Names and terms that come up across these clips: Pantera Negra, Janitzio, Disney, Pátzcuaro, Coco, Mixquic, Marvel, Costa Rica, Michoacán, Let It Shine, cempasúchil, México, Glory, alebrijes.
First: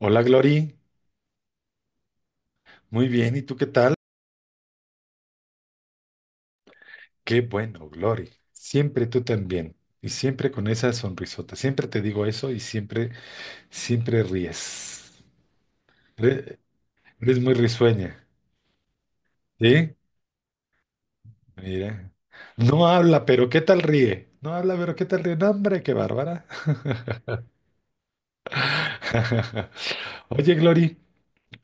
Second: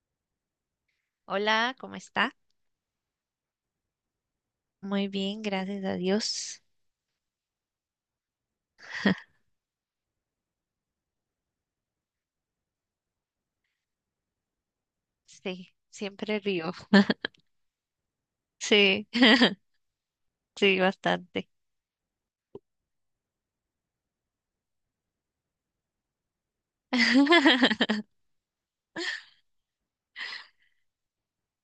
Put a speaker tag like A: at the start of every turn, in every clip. A: Hola, Glory.
B: Hola, ¿cómo está?
A: Muy bien, ¿y tú qué tal?
B: Muy bien, gracias a Dios.
A: Qué bueno, Glory. Siempre tú también. Y siempre con esa sonrisota. Siempre te digo eso y siempre, siempre ríes.
B: Sí, siempre
A: Re-
B: río.
A: Eres muy risueña.
B: Sí,
A: ¿Sí?
B: sí, bastante.
A: Mira. No habla, pero ¿qué tal ríe? No habla, pero ¿qué tal ríe? No, hombre, qué bárbara. Oye, Glory,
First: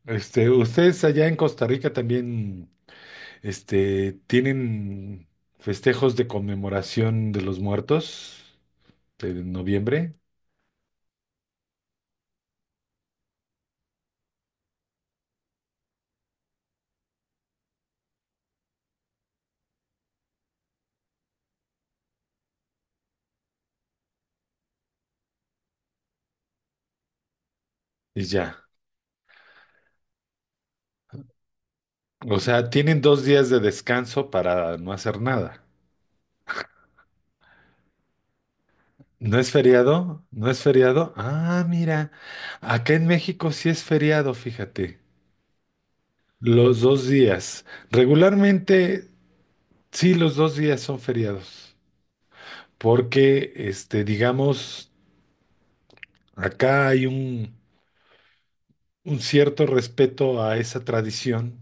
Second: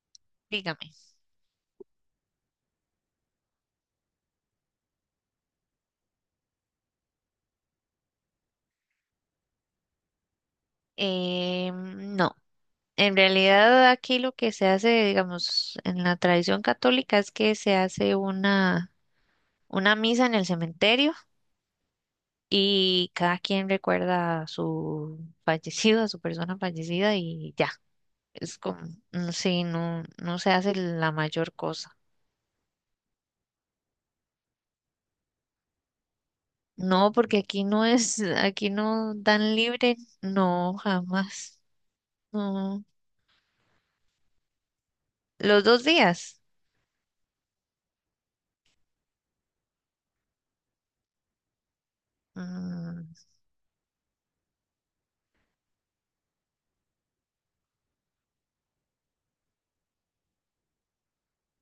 B: Dígame.
A: ustedes allá en Costa Rica también, tienen festejos de conmemoración de los muertos de noviembre.
B: No, en realidad aquí lo que se hace, digamos, en la tradición católica es que se hace una misa en el cementerio y cada quien recuerda a su fallecido, a su persona fallecida y ya.
A: Y
B: Es
A: ya.
B: como, sí, no, se hace la mayor cosa.
A: O sea, tienen dos días de descanso para no hacer nada.
B: No, porque aquí no es, aquí no
A: ¿No es
B: dan libre.
A: feriado? ¿No es
B: No,
A: feriado?
B: jamás.
A: Ah, mira.
B: No.
A: Acá en México sí es feriado, fíjate.
B: Los dos días.
A: Los dos días. Regularmente, sí, los dos días son feriados.
B: Mm,
A: Porque, digamos, acá hay un cierto respeto a esa tradición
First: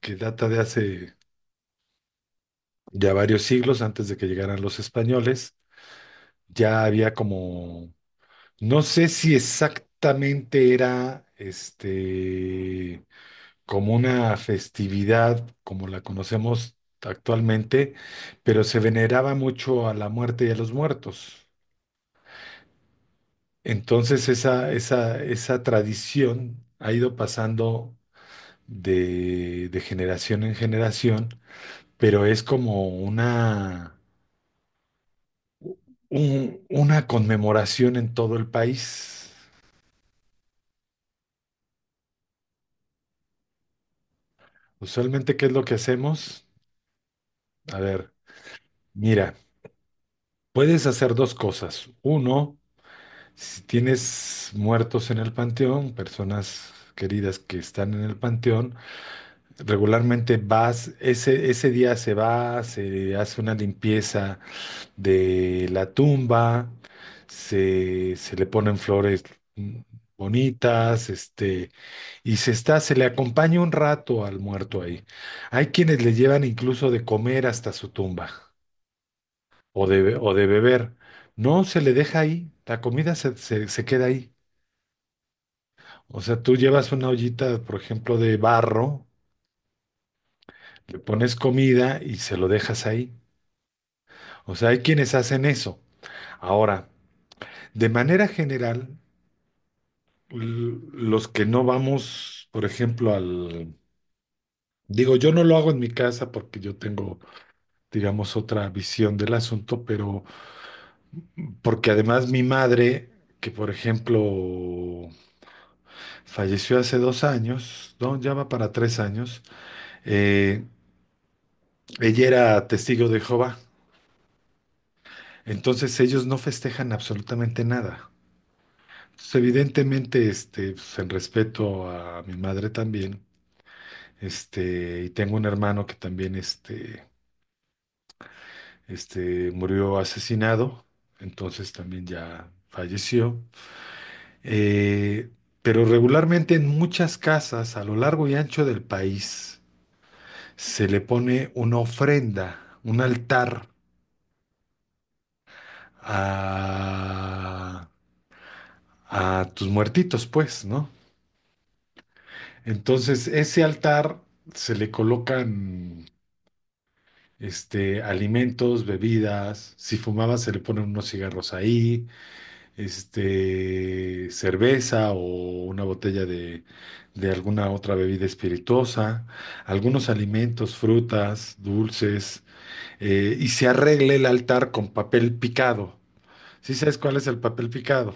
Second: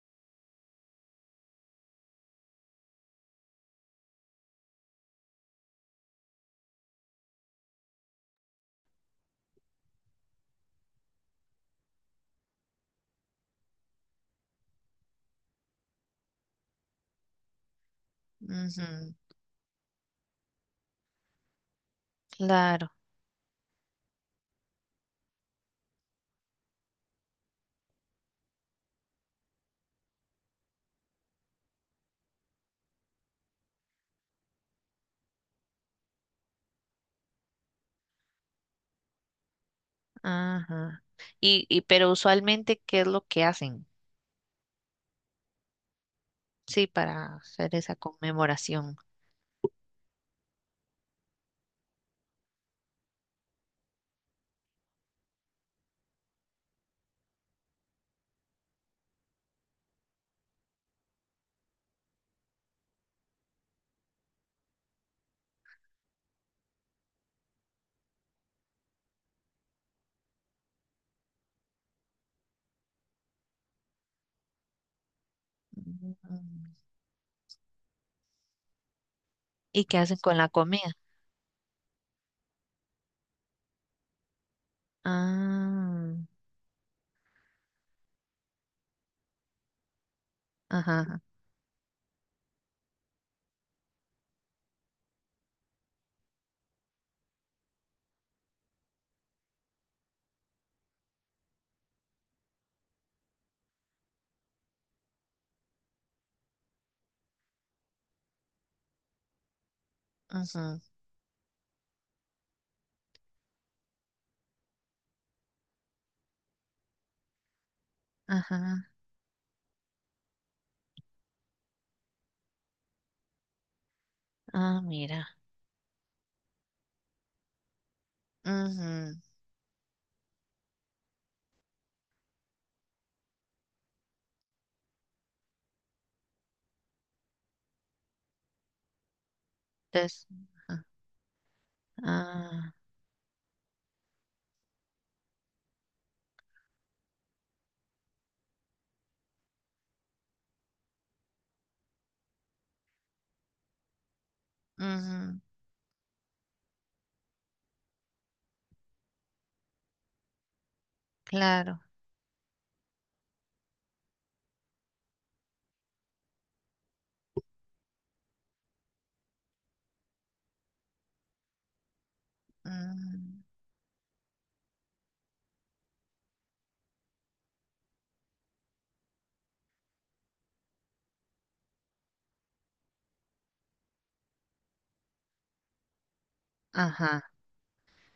A: que data de hace ya varios siglos antes de que llegaran los españoles. Ya había como. No sé si exactamente era como una festividad como la conocemos actualmente, pero se
B: ujú,
A: veneraba mucho a la muerte y a los muertos.
B: claro.
A: Entonces esa tradición ha ido pasando de generación en generación, pero es como una, una conmemoración en todo el país.
B: Ajá. Pero usualmente, ¿qué es lo que hacen?
A: Usualmente, ¿qué es lo que hacemos?
B: Sí, para hacer
A: A
B: esa
A: ver,
B: conmemoración.
A: mira. Puedes hacer dos cosas. Uno, si tienes muertos en el panteón, personas queridas que están en el panteón, regularmente vas, ese día se va, se hace una limpieza de la tumba, se le ponen flores mm, bonitas, y se le acompaña un rato al muerto ahí. Hay quienes le
B: Ujú.
A: llevan incluso de comer hasta su tumba
B: ¿Y
A: o
B: qué hacen
A: o
B: con
A: de
B: la
A: beber.
B: comida?
A: No, se le deja ahí, la comida se queda ahí.
B: Ah,
A: O sea, tú llevas una ollita, por ejemplo, de barro, le
B: ajá,
A: pones comida y se lo dejas ahí. O sea, hay quienes hacen eso. Ahora, de manera general, los que no vamos, por ejemplo, al... Digo, yo no lo hago en mi casa porque yo tengo, digamos, otra visión del asunto, pero
B: ajá,
A: porque además mi madre, que por ejemplo falleció hace dos años, no, ya va para
B: ajá.
A: tres años. Eh, Ella era testigo de Jehová,
B: Ah, mira.
A: entonces ellos no festejan absolutamente nada.
B: Ujú.
A: Entonces, evidentemente, pues, en respeto a mi madre también, y tengo un hermano que también, murió
B: Entonces,
A: asesinado,
B: ajá,
A: entonces también ya
B: ah,
A: falleció. Eh, pero regularmente en muchas casas a lo largo y ancho del país se le pone una ofrenda, un altar
B: ujú,
A: a, a tus muertitos, pues, ¿no?
B: claro.
A: Entonces, ese altar se le colocan alimentos, bebidas, si fumaba se le ponen unos cigarros ahí,
B: Mm,
A: cerveza o una botella de alguna otra bebida espirituosa, algunos alimentos, frutas, dulces, y se arregla el altar con papel picado. Sí sabes cuál es
B: ajá.
A: el papel picado.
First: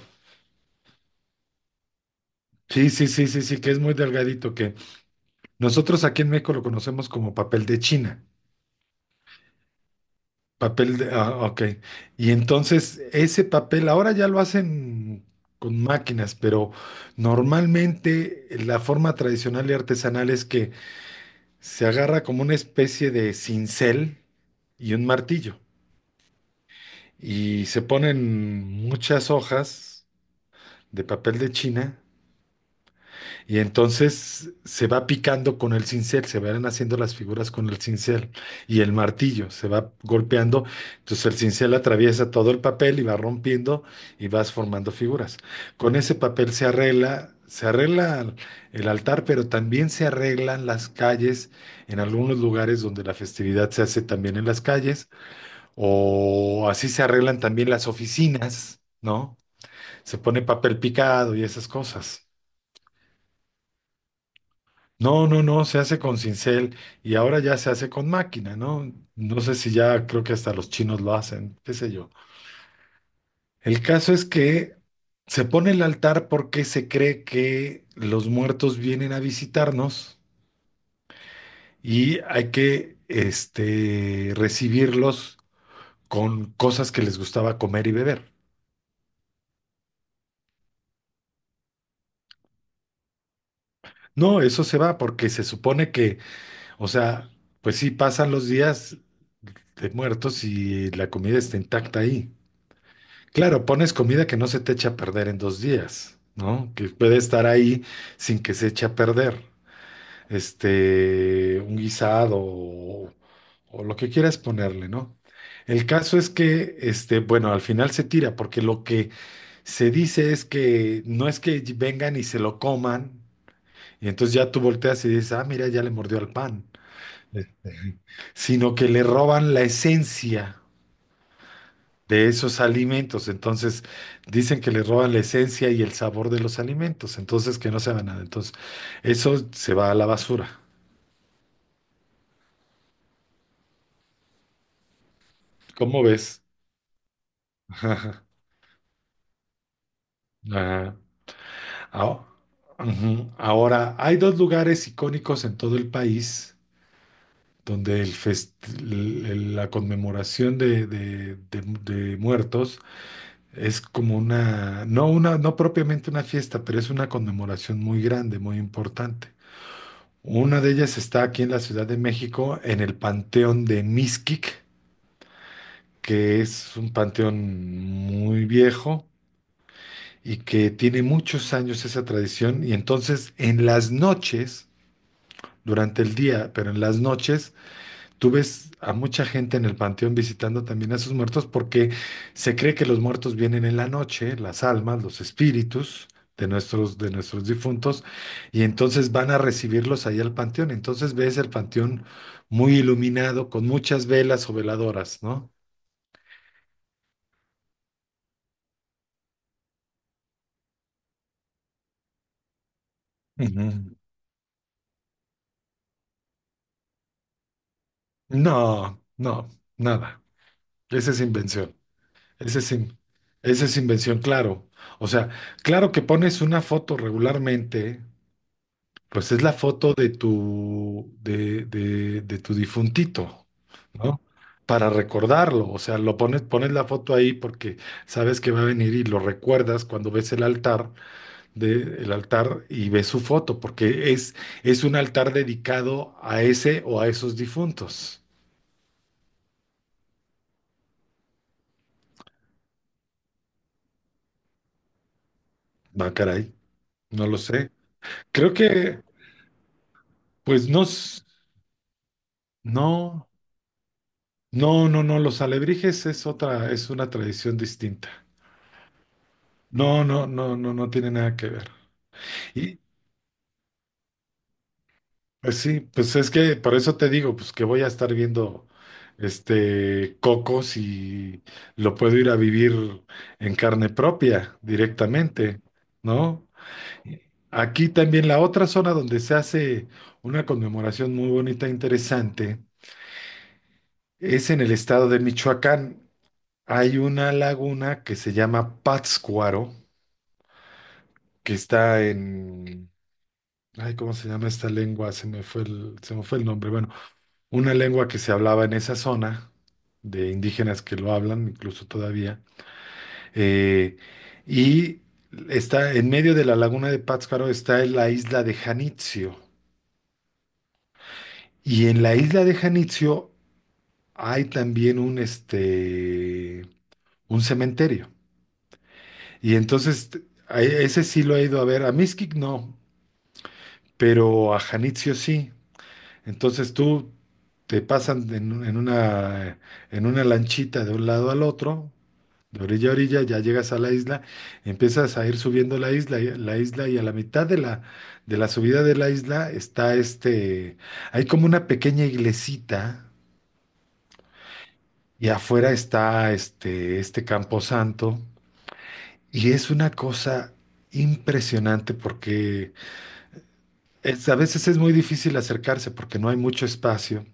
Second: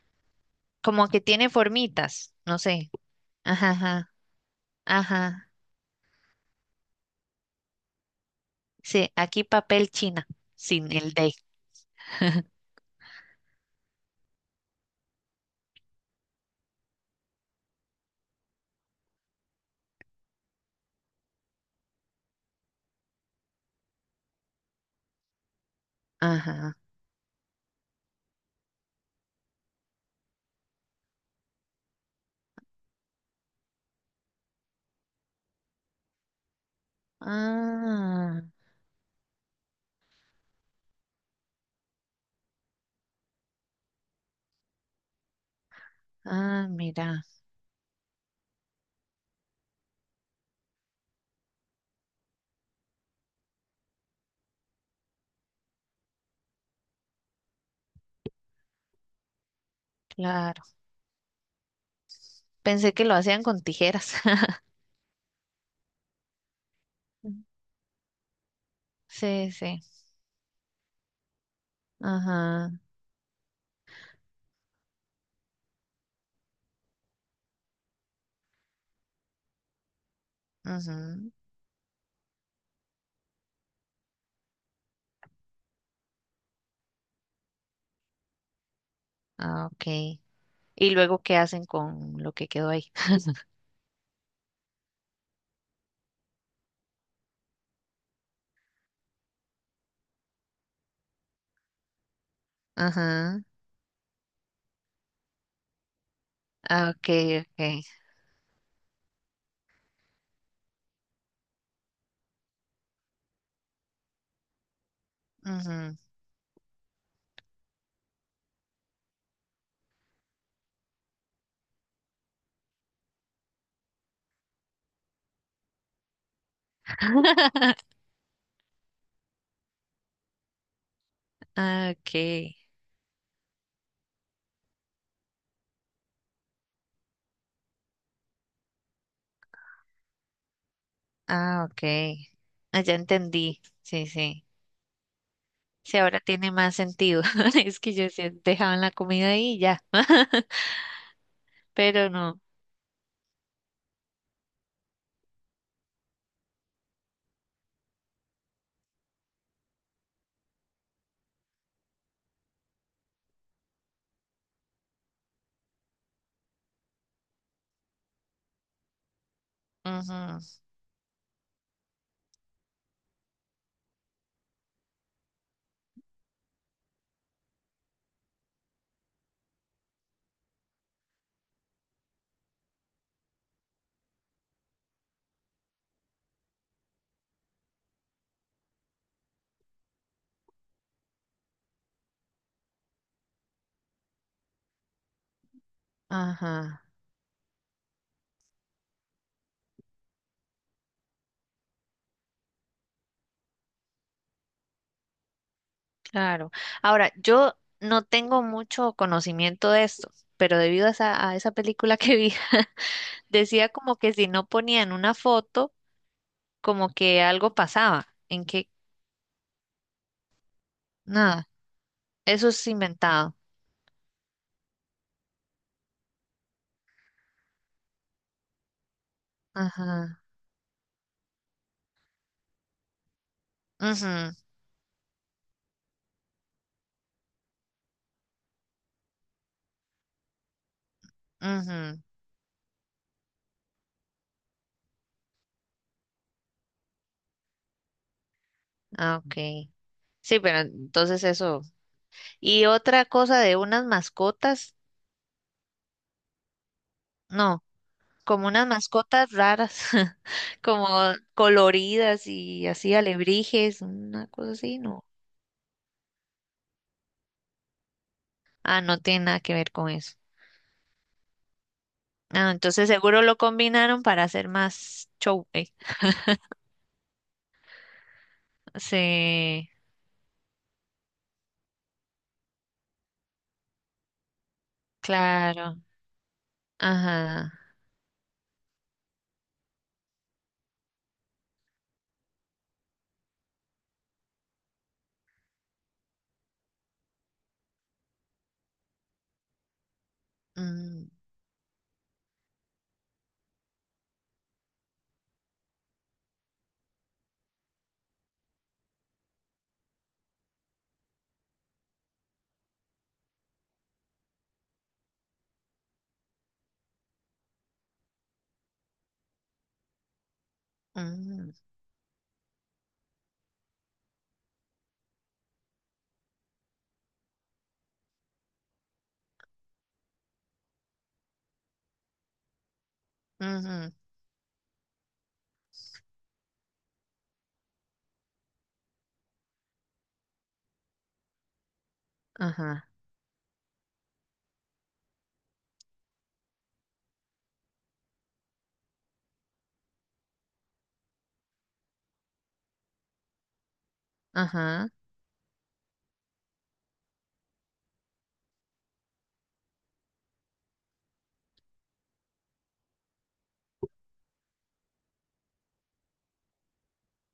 B: Como que tiene formitas, no
A: Sí,
B: sé.
A: sí, sí, sí, sí, que
B: Ajá,
A: es muy
B: ajá,
A: delgadito, que
B: ajá.
A: nosotros aquí en México lo conocemos como papel de China.
B: Sí, aquí papel china, sin
A: Papel de,
B: el D.
A: ah, ok. Y entonces ese papel ahora ya lo hacen con máquinas, pero normalmente la forma tradicional y artesanal es que se agarra como una especie de cincel y un martillo
B: Ajá.
A: y se ponen muchas hojas de papel de China. Y entonces se va picando con el cincel, se van haciendo las figuras con el cincel
B: Ah,
A: y el martillo se va golpeando. Entonces el cincel atraviesa todo el papel y va rompiendo y vas formando figuras. Con ese papel
B: ah, mira,
A: se arregla el altar, pero también se arreglan las calles en algunos lugares donde la festividad se hace también en las calles o así se arreglan también las oficinas, ¿no? Se pone
B: claro.
A: papel picado y esas cosas.
B: Pensé que lo hacían con tijeras.
A: No, no, no, se hace con cincel y
B: Mm.
A: ahora ya se hace con máquina, ¿no? No
B: Sí,
A: sé si
B: sí.
A: ya creo que hasta los chinos lo hacen, qué sé yo.
B: Ajá,
A: El caso es que se pone el altar porque se cree que los muertos vienen a visitarnos
B: ujú.
A: y hay que, recibirlos con cosas que les gustaba comer y beber.
B: Ah, ok. Y luego, ¿qué hacen con lo que quedó ahí?
A: No, eso se va porque se supone que, o sea, pues sí pasan los días de muertos y la comida está intacta ahí.
B: Ajá.
A: Claro, pones comida que no se te echa a perder en dos días, ¿no? Que
B: Ah, ok,
A: puede estar ahí
B: ok.
A: sin que se eche a perder. Un guisado o lo que quieras ponerle, ¿no? El
B: Ujú.
A: caso es que, bueno, al final se tira, porque lo que se dice es que no es que vengan y se lo coman, y entonces ya tú volteas y dices, ah, mira, ya le mordió al pan, eh, sino que le roban la esencia
B: Ah,
A: de
B: ok.
A: esos alimentos. Entonces, dicen que le roban la esencia y el sabor de los alimentos. Entonces, que no se va nada. Entonces, eso se va a la basura.
B: Ah, ok. Ah, ya entendí. Sí, sí. Sí,
A: ¿Cómo
B: ahora
A: ves?
B: tiene más sentido. Es que yo decía, dejaban la comida ahí y ya,
A: Ajá.
B: pero
A: Ah,
B: no.
A: ujú. Ahora, hay dos lugares icónicos en todo el país donde el fest- el- la conmemoración de muertos es como una, no propiamente una fiesta, pero es una conmemoración muy grande, muy importante.
B: Ujú,
A: Una de ellas está aquí en la Ciudad de México, en el Panteón de Mixquic, que es un panteón muy viejo y que tiene muchos años esa tradición. Y entonces en las noches, durante el día, pero en las noches, tú ves a mucha gente en el panteón visitando también a sus muertos porque se cree que los muertos vienen en la noche, las almas, los espíritus
B: ajá,
A: de nuestros difuntos, y entonces van a recibirlos ahí al panteón. Entonces ves el panteón muy iluminado, con muchas velas o veladoras, ¿no?
B: claro. Ahora, yo no tengo mucho conocimiento de esto, pero debido a esa película que vi, decía
A: Ujú.
B: como que si no ponían una foto, como que algo pasaba, en que
A: No, no, nada. Esa es
B: nada,
A: invención.
B: eso
A: Esa
B: es
A: es, in-
B: inventado.
A: esa es invención, claro. O sea, claro que pones una foto regularmente. Pues es la foto de
B: Ajá.
A: tu, de tu difuntito, ¿no?
B: Mhm.
A: Para recordarlo, o sea, lo pones, pones la foto ahí porque sabes que va a venir y lo recuerdas cuando ves el altar
B: Mhm.
A: el altar y ves su foto, porque es un altar dedicado a ese o a esos difuntos.
B: Ah, ok. Sí, pero entonces eso. Y otra cosa de unas mascotas,
A: Va, caray, no lo
B: no.
A: sé.
B: Como
A: Creo
B: unas
A: que,
B: mascotas raras,
A: pues no,
B: como coloridas y así
A: no,
B: alebrijes, una cosa así, no.
A: no, los alebrijes es otra, es una tradición distinta.
B: Ah, no tiene nada que ver con
A: No,
B: eso.
A: no, no, no, no tiene nada que ver.
B: Ah,
A: Y,
B: entonces seguro lo combinaron para hacer más show.
A: pues
B: Eh.
A: sí, pues es que por eso te digo, pues que voy a estar viendo
B: Sí,
A: Coco si lo puedo ir a vivir en carne propia directamente,
B: claro.
A: ¿no?
B: Ajá.
A: Aquí también la otra zona donde se hace una conmemoración muy bonita e interesante es en el estado de Michoacán. Hay una laguna que se llama Pátzcuaro,
B: Mm,
A: que está en... Ay, ¿cómo se llama esta lengua? Se me fue el nombre. Bueno, una lengua que se hablaba en esa zona, de indígenas que lo hablan, incluso todavía. eh, y está en medio de la laguna de Pátzcuaro, está en la isla de Janitzio.
B: mm,
A: Y en la isla de Janitzio hay también un cementerio. Y entonces, a ese sí lo he ido a ver. A Mixquic no,
B: ujú,
A: pero a Janitzio sí. Entonces tú te pasan en, un- en una lanchita de un lado al otro, de
B: ajá.
A: orilla a orilla, ya llegas a la isla, empiezas a ir subiendo la isla y a la mitad de la subida de la isla está hay como una pequeña iglesita
B: Ajá.
A: y afuera está este camposanto y es una cosa impresionante porque a veces es muy difícil acercarse porque no hay mucho espacio.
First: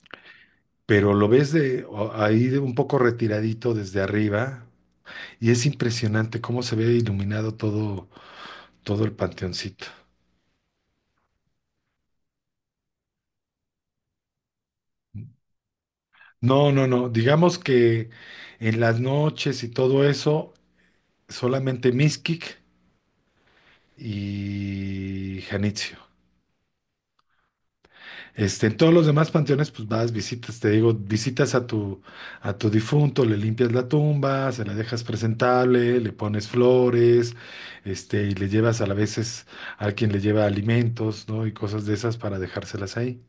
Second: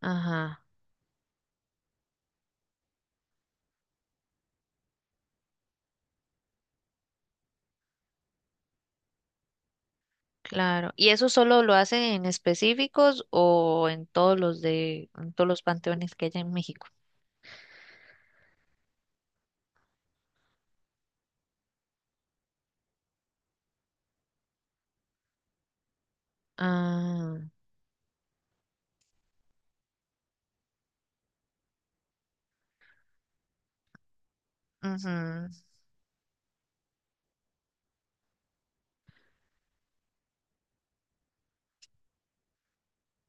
B: Ajá.
A: Pero lo ves ahí de un poco retiradito desde arriba y es impresionante cómo se ve iluminado todo, todo el panteoncito.
B: Claro. ¿Y eso solo lo hacen en específicos o en todos en todos los panteones que hay en
A: No, no,
B: México?
A: no, digamos que en las noches y todo eso solamente Mixquic y Janitzio.
B: Ah,
A: En todos los demás panteones, pues vas, visitas, te digo, visitas a tu difunto, le limpias la tumba, se la dejas
B: ujú,
A: presentable, le pones flores, y le llevas a la veces a quien le lleva alimentos, ¿no? Y cosas de esas para dejárselas ahí.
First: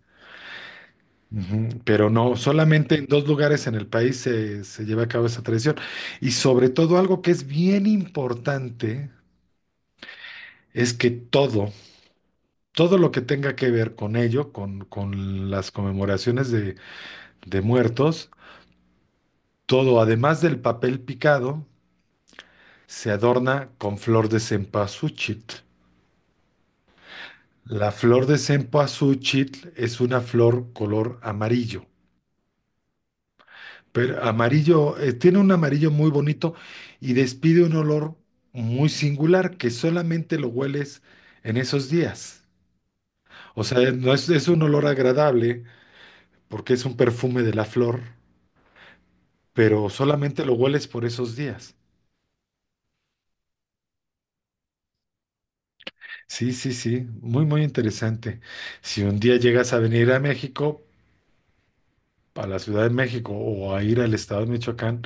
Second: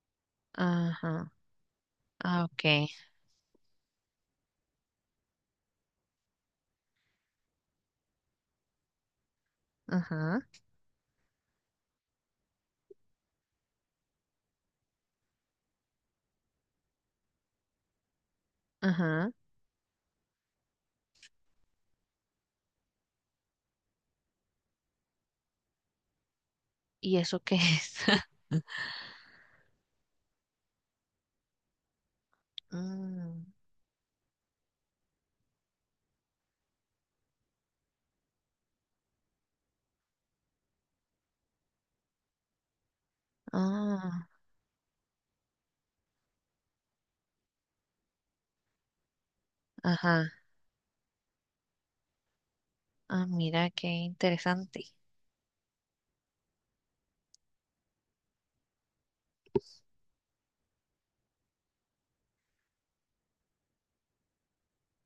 B: ajá.
A: Ujú. Pero no,
B: Ah, ok.
A: solamente en dos lugares en el país se lleva a cabo esa tradición. Y sobre todo algo que es bien importante
B: Ajá,
A: es que todo lo que tenga que ver con ello, con las conmemoraciones de muertos,
B: ajá.
A: todo, además del papel picado, se adorna con flor de cempasúchil.
B: ¿Y eso qué
A: La
B: es?
A: flor de cempasúchil es una flor color amarillo,
B: Mm,
A: pero amarillo, tiene un amarillo muy bonito y despide un olor muy singular que solamente lo hueles en esos días. O sea, no
B: ah,
A: es, es un olor agradable porque es un perfume de la flor, pero
B: ajá.
A: solamente lo hueles por esos días.
B: Ah, mira qué interesante.
A: Sí, sí, sí, muy, muy interesante. Si un día llegas a venir a México, a la Ciudad de México o a ir al estado de Michoacán,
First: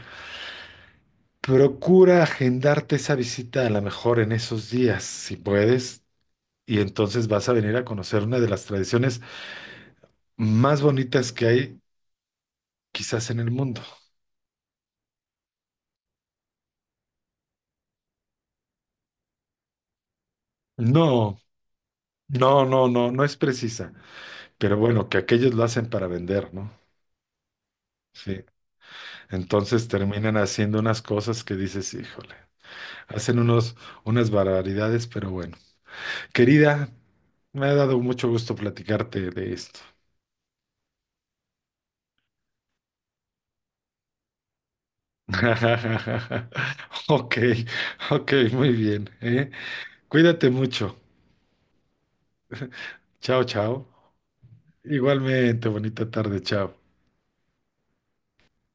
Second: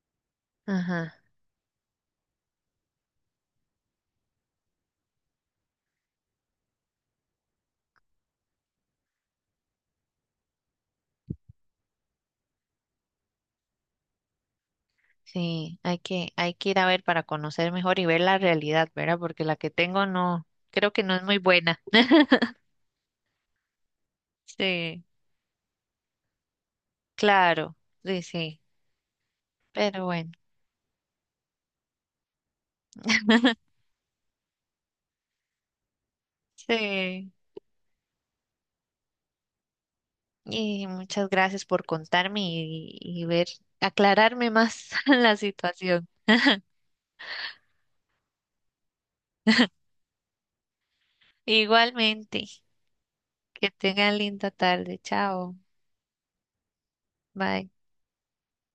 B: Ajá.
A: procura agendarte esa visita a lo mejor en esos días, si puedes, y entonces vas a venir a conocer una de las tradiciones más bonitas que hay quizás en el mundo.
B: Sí, hay que ir a ver para conocer mejor y ver la realidad, ¿verdad? Porque la que tengo no, creo que no es muy
A: No,
B: buena.
A: no, no, no, no es precisa, pero
B: Sí,
A: bueno, que aquellos lo hacen para vender, ¿no?
B: claro, sí,
A: Sí,
B: sí.
A: entonces
B: Pero bueno,
A: terminan haciendo unas cosas que dices, híjole. Hacen unos, unas barbaridades, pero bueno. Querida,
B: sí.
A: me ha dado mucho gusto platicarte de esto.
B: Y muchas gracias por contarme ver, aclararme más la situación.
A: Ok, ok, muy bien, ¿eh? Cuídate mucho.
B: Igualmente.
A: Chao,
B: Que
A: chao.
B: tengan linda tarde. Chao.
A: Igualmente, bonita tarde, chao.
B: Bye.